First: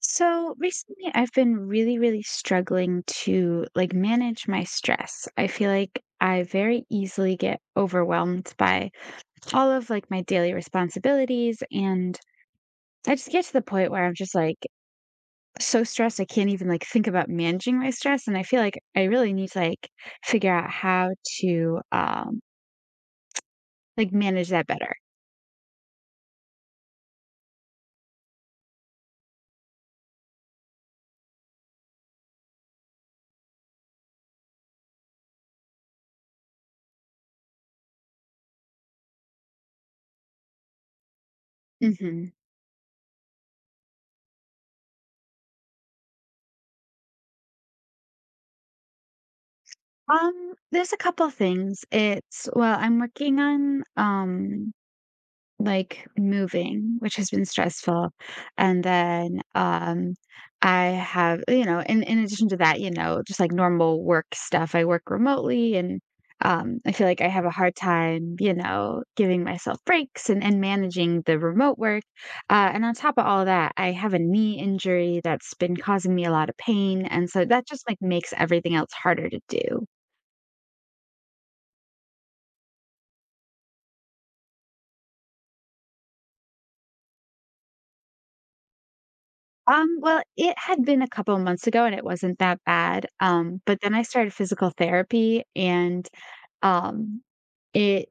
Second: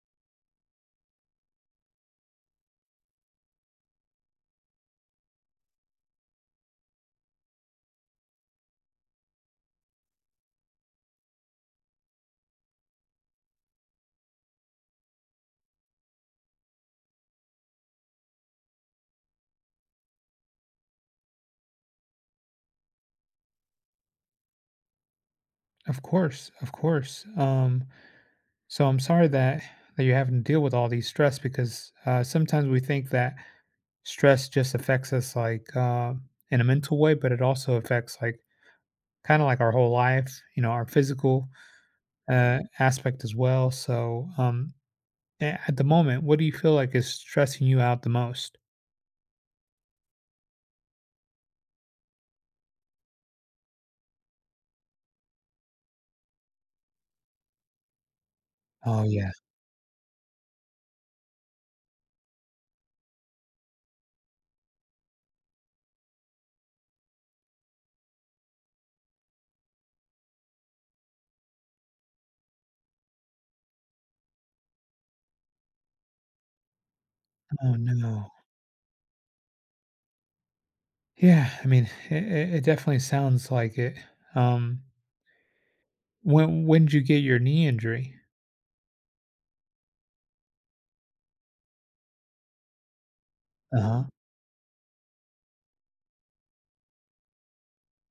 So recently I've been really, really struggling to like manage my stress. I feel like I very easily get overwhelmed by all of like my daily responsibilities, and I just get to the point where I'm just like so stressed I can't even like think about managing my stress. And I feel like I really need to like figure out how to like manage that better. Of course, of course. So I'm sorry that you're having to deal with all these stress because sometimes we think that stress just affects us like in a mental way, but it also affects like kind of like our whole life, you know, our physical Mhm. Aspect as well. So at the moment, what do you feel like is stressing you out the most? There's a couple things. It's Well, I'm working on like, moving, which has been stressful. And Oh yeah. then, I have in addition to that, just, like, normal work stuff. I work remotely, and, I feel like I have a hard time, giving myself breaks and managing the remote work, and on top of all that, I have a knee injury that's been causing me a lot of pain, and so that Oh just, like, no. makes everything else harder to do. Yeah. I mean, it it definitely sounds like it. Um, when when did you get your knee injury? Well, it had been a couple months ago, and it wasn't that bad. But Uh then I huh. started physical therapy, and um it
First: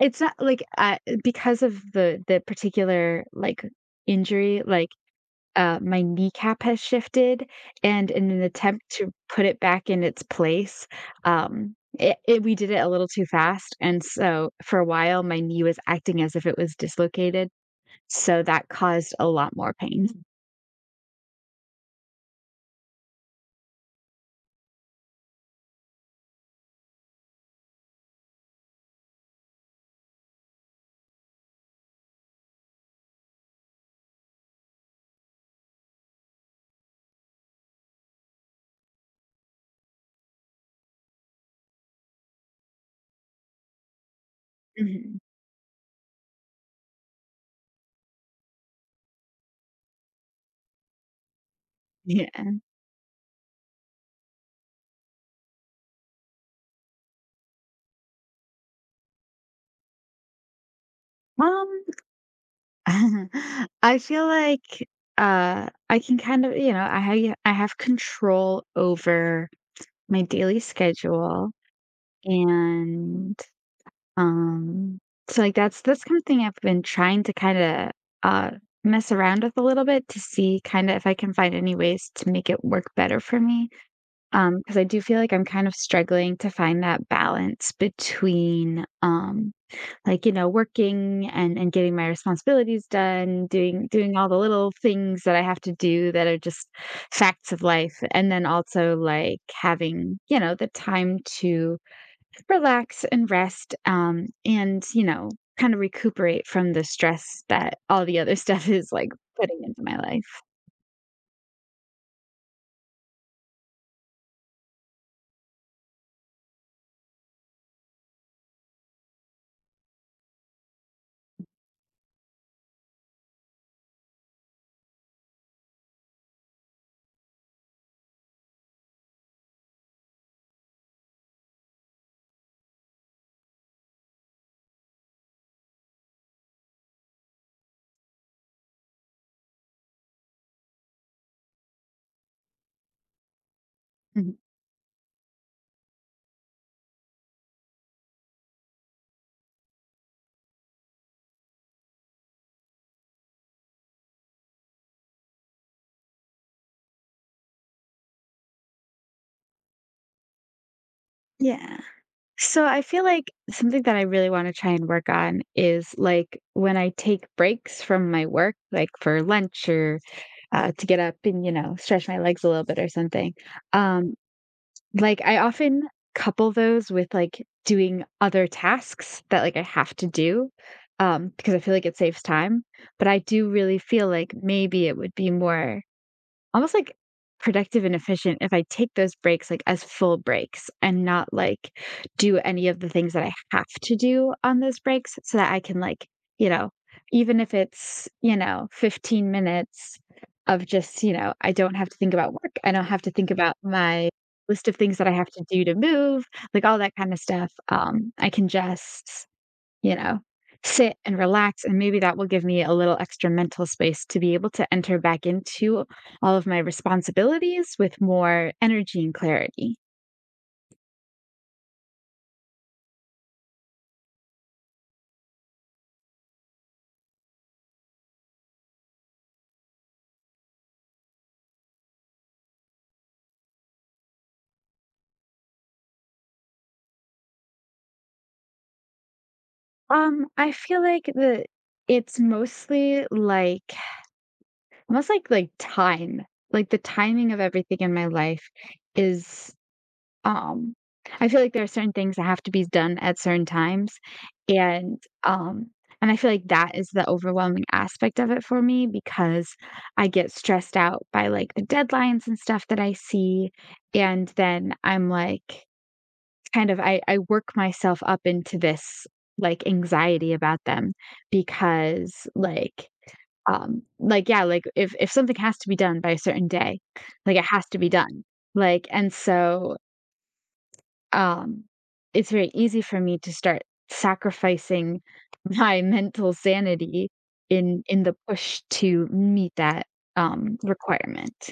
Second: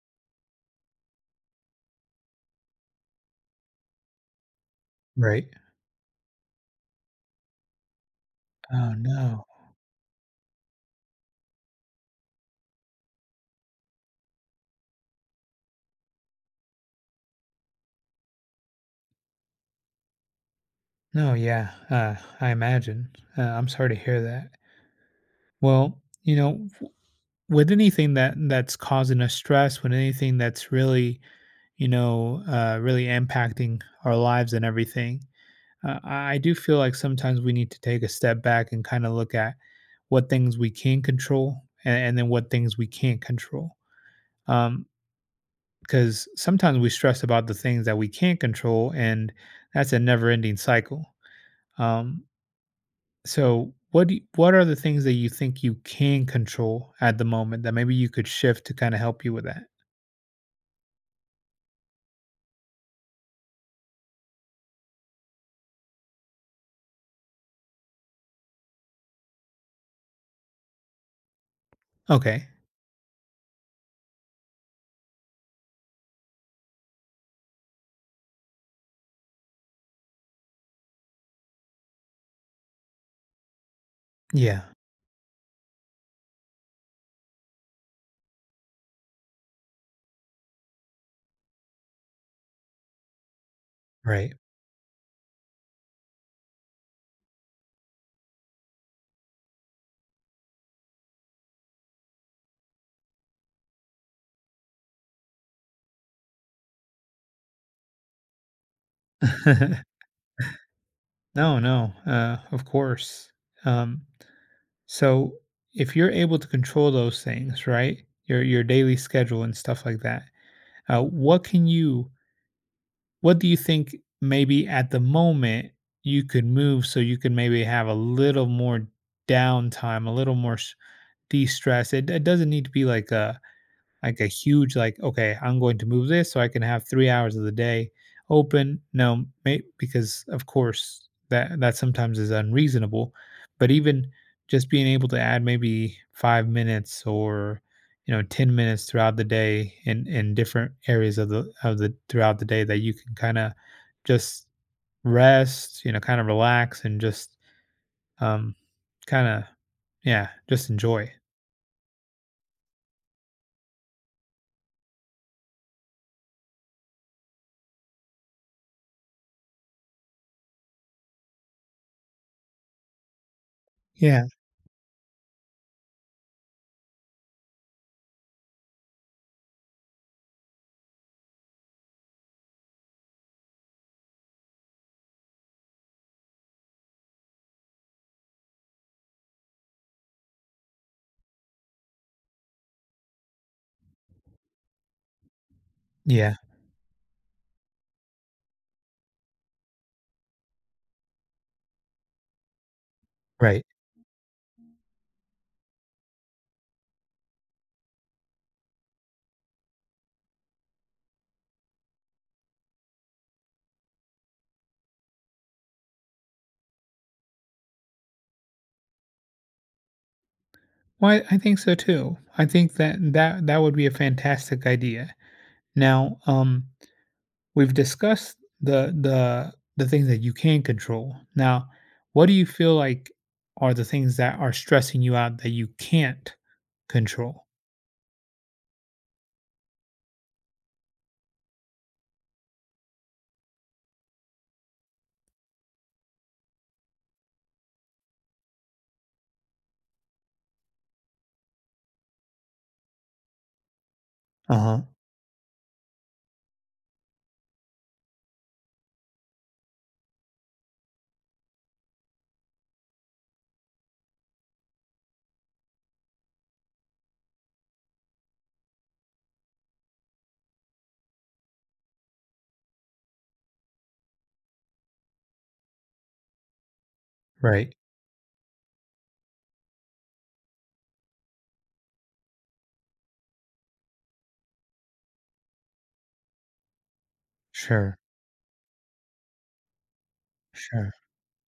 it's not like I because of the particular like injury, like Right. My kneecap has shifted. And in an attempt Oh, to put no. it back in its place, it, it we did it a little too fast, and so for a while my knee was acting as if it was dislocated. So that caused a lot more pain. No, yeah, I imagine. I'm sorry to hear that. Well, you know, with anything that that's causing us stress, with anything that's really, you know, really impacting our lives and everything, I do feel like sometimes we need to take a step back and kind of look at what things we can control and then what things we can't control. Um, Mhm. because sometimes we stress about the things that we can't control, and that's a never-ending cycle. Um, Yeah. So what do you, what are the things that you think you can control at the moment that maybe you could shift to kind of help you with that? Um I feel like, I can kind of I have control over my daily schedule. Okay. And, um, so, like, that's something I've been trying to kinda, uh, mess around with a little bit to see kinda if I can find any ways to make it work better for me. Yeah. Because I do feel like I'm kind of struggling to find that balance between, like, working and getting my responsibilities done, doing all Right. the little things that I have to do that are just facts of life. And then also like having, the time to relax and rest, and, kind of recuperate from the stress that all the other stuff is like putting into my life. No, no. Of course. Um, so if you're able to control those things, right, your daily schedule and stuff like that, what can you What do you think maybe at the moment you could move so you could maybe have a little more downtime, a little more de-stress? It doesn't need to be like a huge like okay, I'm going to move this so I can have 3 hours of the day open no may, because of course that sometimes is unreasonable but even Mhm. just being able to add maybe 5 minutes or you know 10 minutes throughout the day in different areas of the throughout the day that you can kind of just rest, you know, kind of relax and just um kind of yeah just enjoy Yeah. So I feel like something that I really want to try and work on is like when I take breaks from my work, like for lunch or to get up and, stretch my legs a little bit or something. Um, yeah like I often couple those with like doing other tasks that like I have to do, because I feel like it saves time. But I do really feel like maybe it would be more almost, like, productive and efficient if I take those breaks, like, as full breaks and not, like, do any of the things that I have to do on those breaks so that I can, like, yeah you know, even if it's, 15 minutes of just, I don't have to think about work, I don't have to think about right. my list of things that I have to do to move, like, all that kinda stuff. I can just you know, sit and relax. And maybe that will give me a little extra mental space to be able to enter back into all of my responsibilities with more energy and clarity. Well, I think so too. I think that that would be a fantastic idea. Now, we've discussed the things that you can control. Now, what do you feel like are the things that are stressing you out that you can't control? I feel like the it's mostly like almost like time. Like the timing of everything in my life is. Um, I feel like there are certain things that have to be done at certain times, Uh huh. and, um and I feel like that is the overwhelming aspect of it for me because I get stressed out by, like, the deadlines and stuff that I see. And then I'm, like, kind of I work myself up into this, like, anxiety about them because, like, yeah, like, if something has to be done by a certain day, like, it has Right. to be done, like, and so um, it's very easy for me to start sacrificing my mental sanity in Sure. in the push to meet that, Sure. requirement.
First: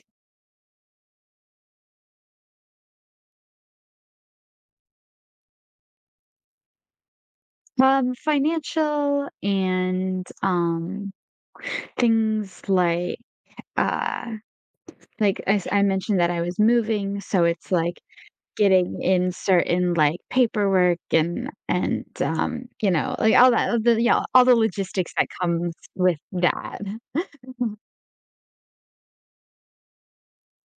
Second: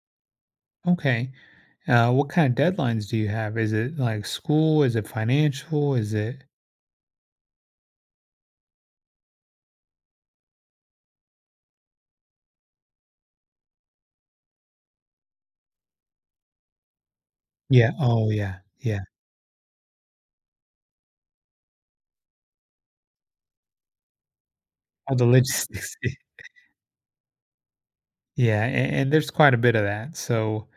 Okay. What kind of deadlines do you have? Is it like school? Is it financial? Is it Financial, and things like, uh, like I mentioned that I was moving, so it's Yeah. like Oh, yeah. Yeah. getting in certain like paperwork and like all that yeah, all the logistics Oh, the that comes logistics. with that. Yeah. And there's quite a bit of that. So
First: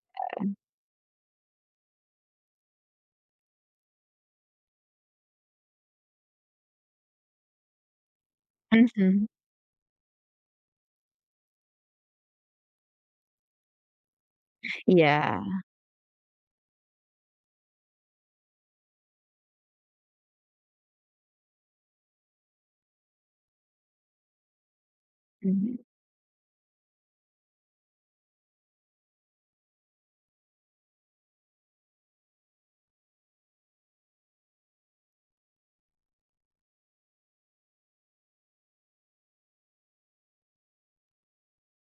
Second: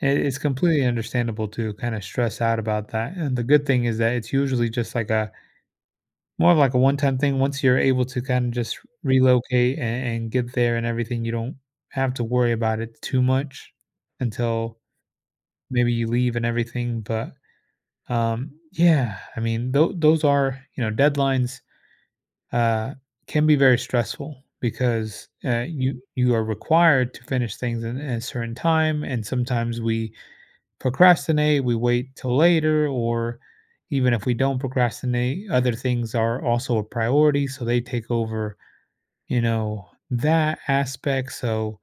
it's completely understandable to kind of stress out about that. And the good thing is that it's usually just like a more of like a one time thing. Once you're able to kind of just Mhm. relocate and get there and everything, you don't have to worry about it too much until Yeah. maybe you leave and everything. But yeah, I mean, tho those are, you know, deadlines, uh, can be very stressful because, Mhm, you you are required to finish things in a certain time, and sometimes we procrastinate, we wait till later, or even if we don't procrastinate, other things are also a priority, so they take over, you know, that aspect. So,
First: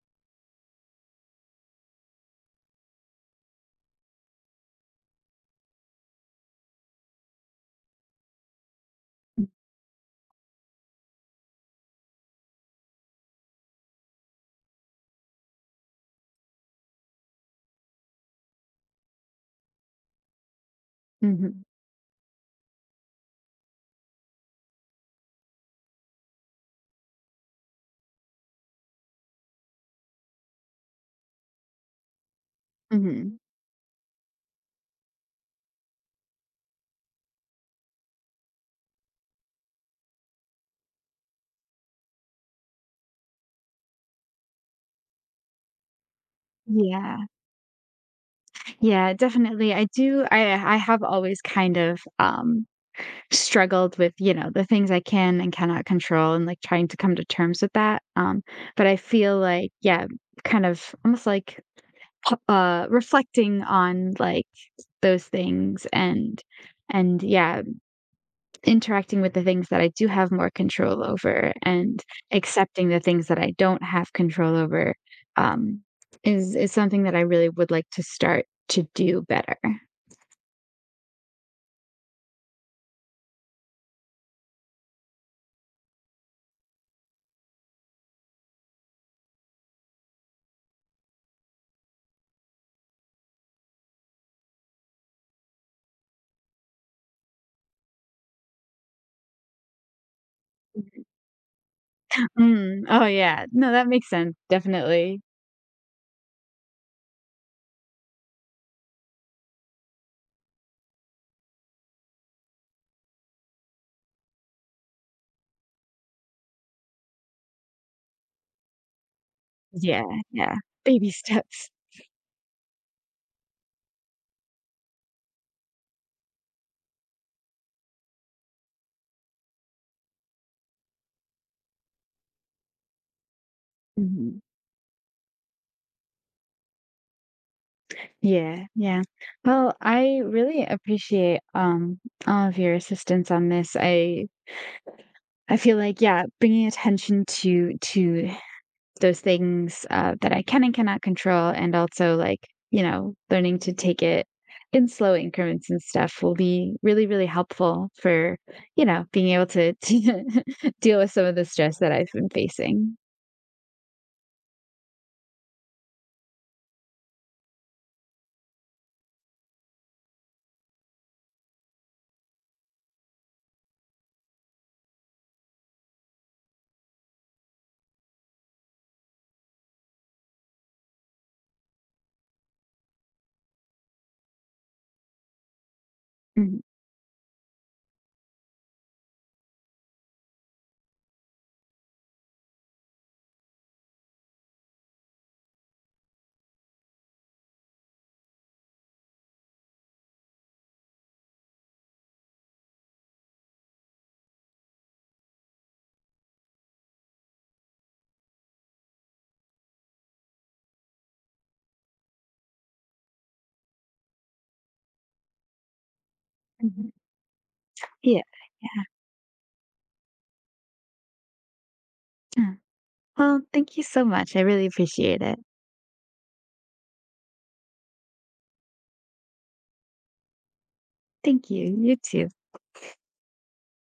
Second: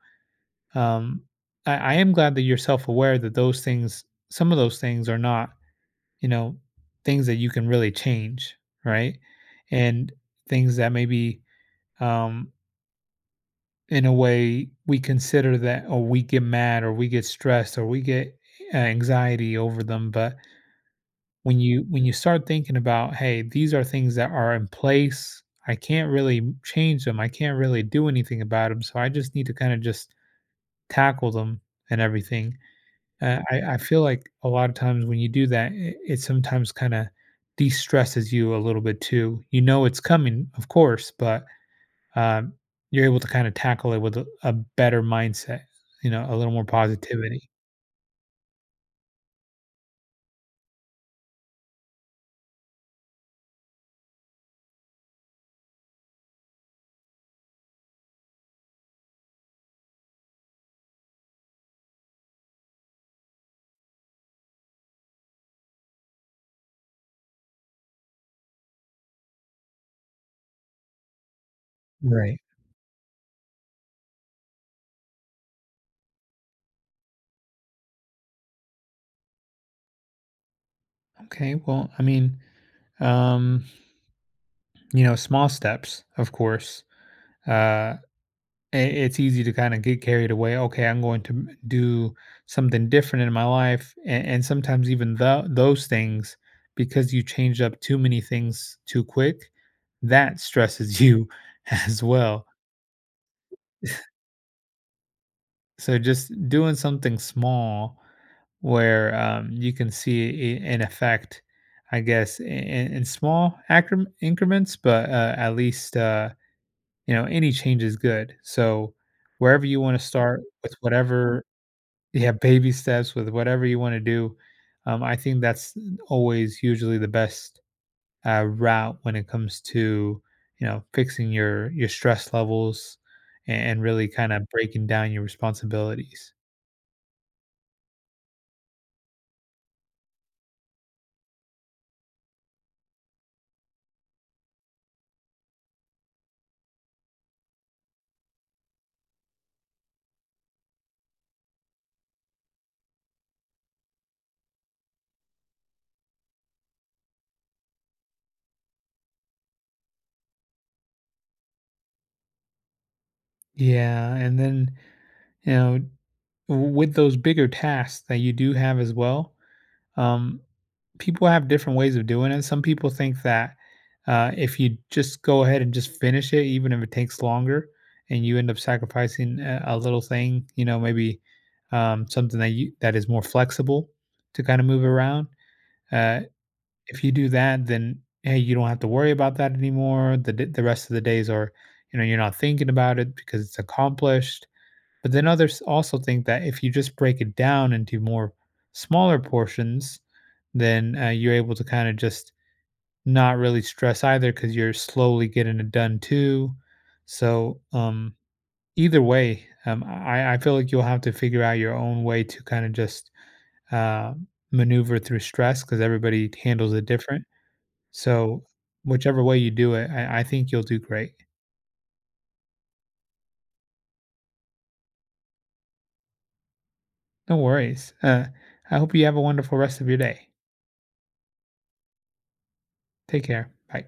um, I am glad that you're self-aware that those things, some of those things, are not, you know, things that you can really change, right? And things that maybe um in a way we consider that or we get mad or we get stressed or we get anxiety over them but mhm, when you start thinking about, hey, these are things that are in place, I can't really change them, I can't really do anything about them, so I just need to kind of just tackle them and everything. mhm. I feel like a lot of times when you do that, it sometimes kinda de-stresses you a little bit too. You know it's coming, of course, but, um, you're able to kinda tackle it with a better mindset, you know, a little more Yeah, positivity. yeah, definitely. I do I have always kind of, struggled with, the things I can and cannot control and, like, trying to come to terms with that, but I feel like, yeah, kind of almost like, reflecting on, like, those things and yeah, interacting with the things that I do have more control over, and Right. accepting the things that I don't have control over, um, is something that I really would like to start to do better. Okay, well, I mean, um, you know, small steps, of course. Uh it's easy to kind of get carried away. Okay, I'm going to do something different in my life, and sometimes even those things, because you change up too many things too quick, that stresses you as well. Mm, oh yeah, no, that makes sense. Definitely. So just doing something small where you can see an effect, I guess, in small increments, but at least you know, any change is good. So wherever you want Yeah, to start yeah. with Baby whatever steps. Yeah, baby steps with whatever you wanna do. I think that's always usually the best, route when it comes to, you know, fixing your stress levels and really Mhm. kinda breaking down your responsibilities. Yeah, yeah. Well, I really appreciate all of your assistance on this. I feel like, yeah, bringing attention to those things, that I can and cannot control, and also like learning to take it in slow increments and stuff will be really, really helpful for being able to, to deal with some of the stress that I've been facing. Yeah, and then, you know, with those bigger tasks that you do have as well, Um, people have different ways of doing it. Some people think that if you just go ahead and just finish it, even if it takes longer, and you end up sacrificing a little thing, you know, maybe something that you that is more flexible to kind of move around. Uh, Mhm. if you do that, then hey, you don't have to worry about that anymore. The the rest of the days are, you know, you're not thinking about it because it's accomplished. But then others also think that if you just break it down into more smaller portions, then you're able to kind of just not really stress either because you're slowly getting it done too. So either way, I feel like you'll have to figure out your own way to kind of just uh, maneuver through stress because everybody handles it Mhm. different. Yeah. So whichever way you do it, I think you'll do great. Yeah. Well, thank you so much. I really appreciate it. No worries. I hope you have a wonderful rest of your day. Thank you. You too. Take care. Bye.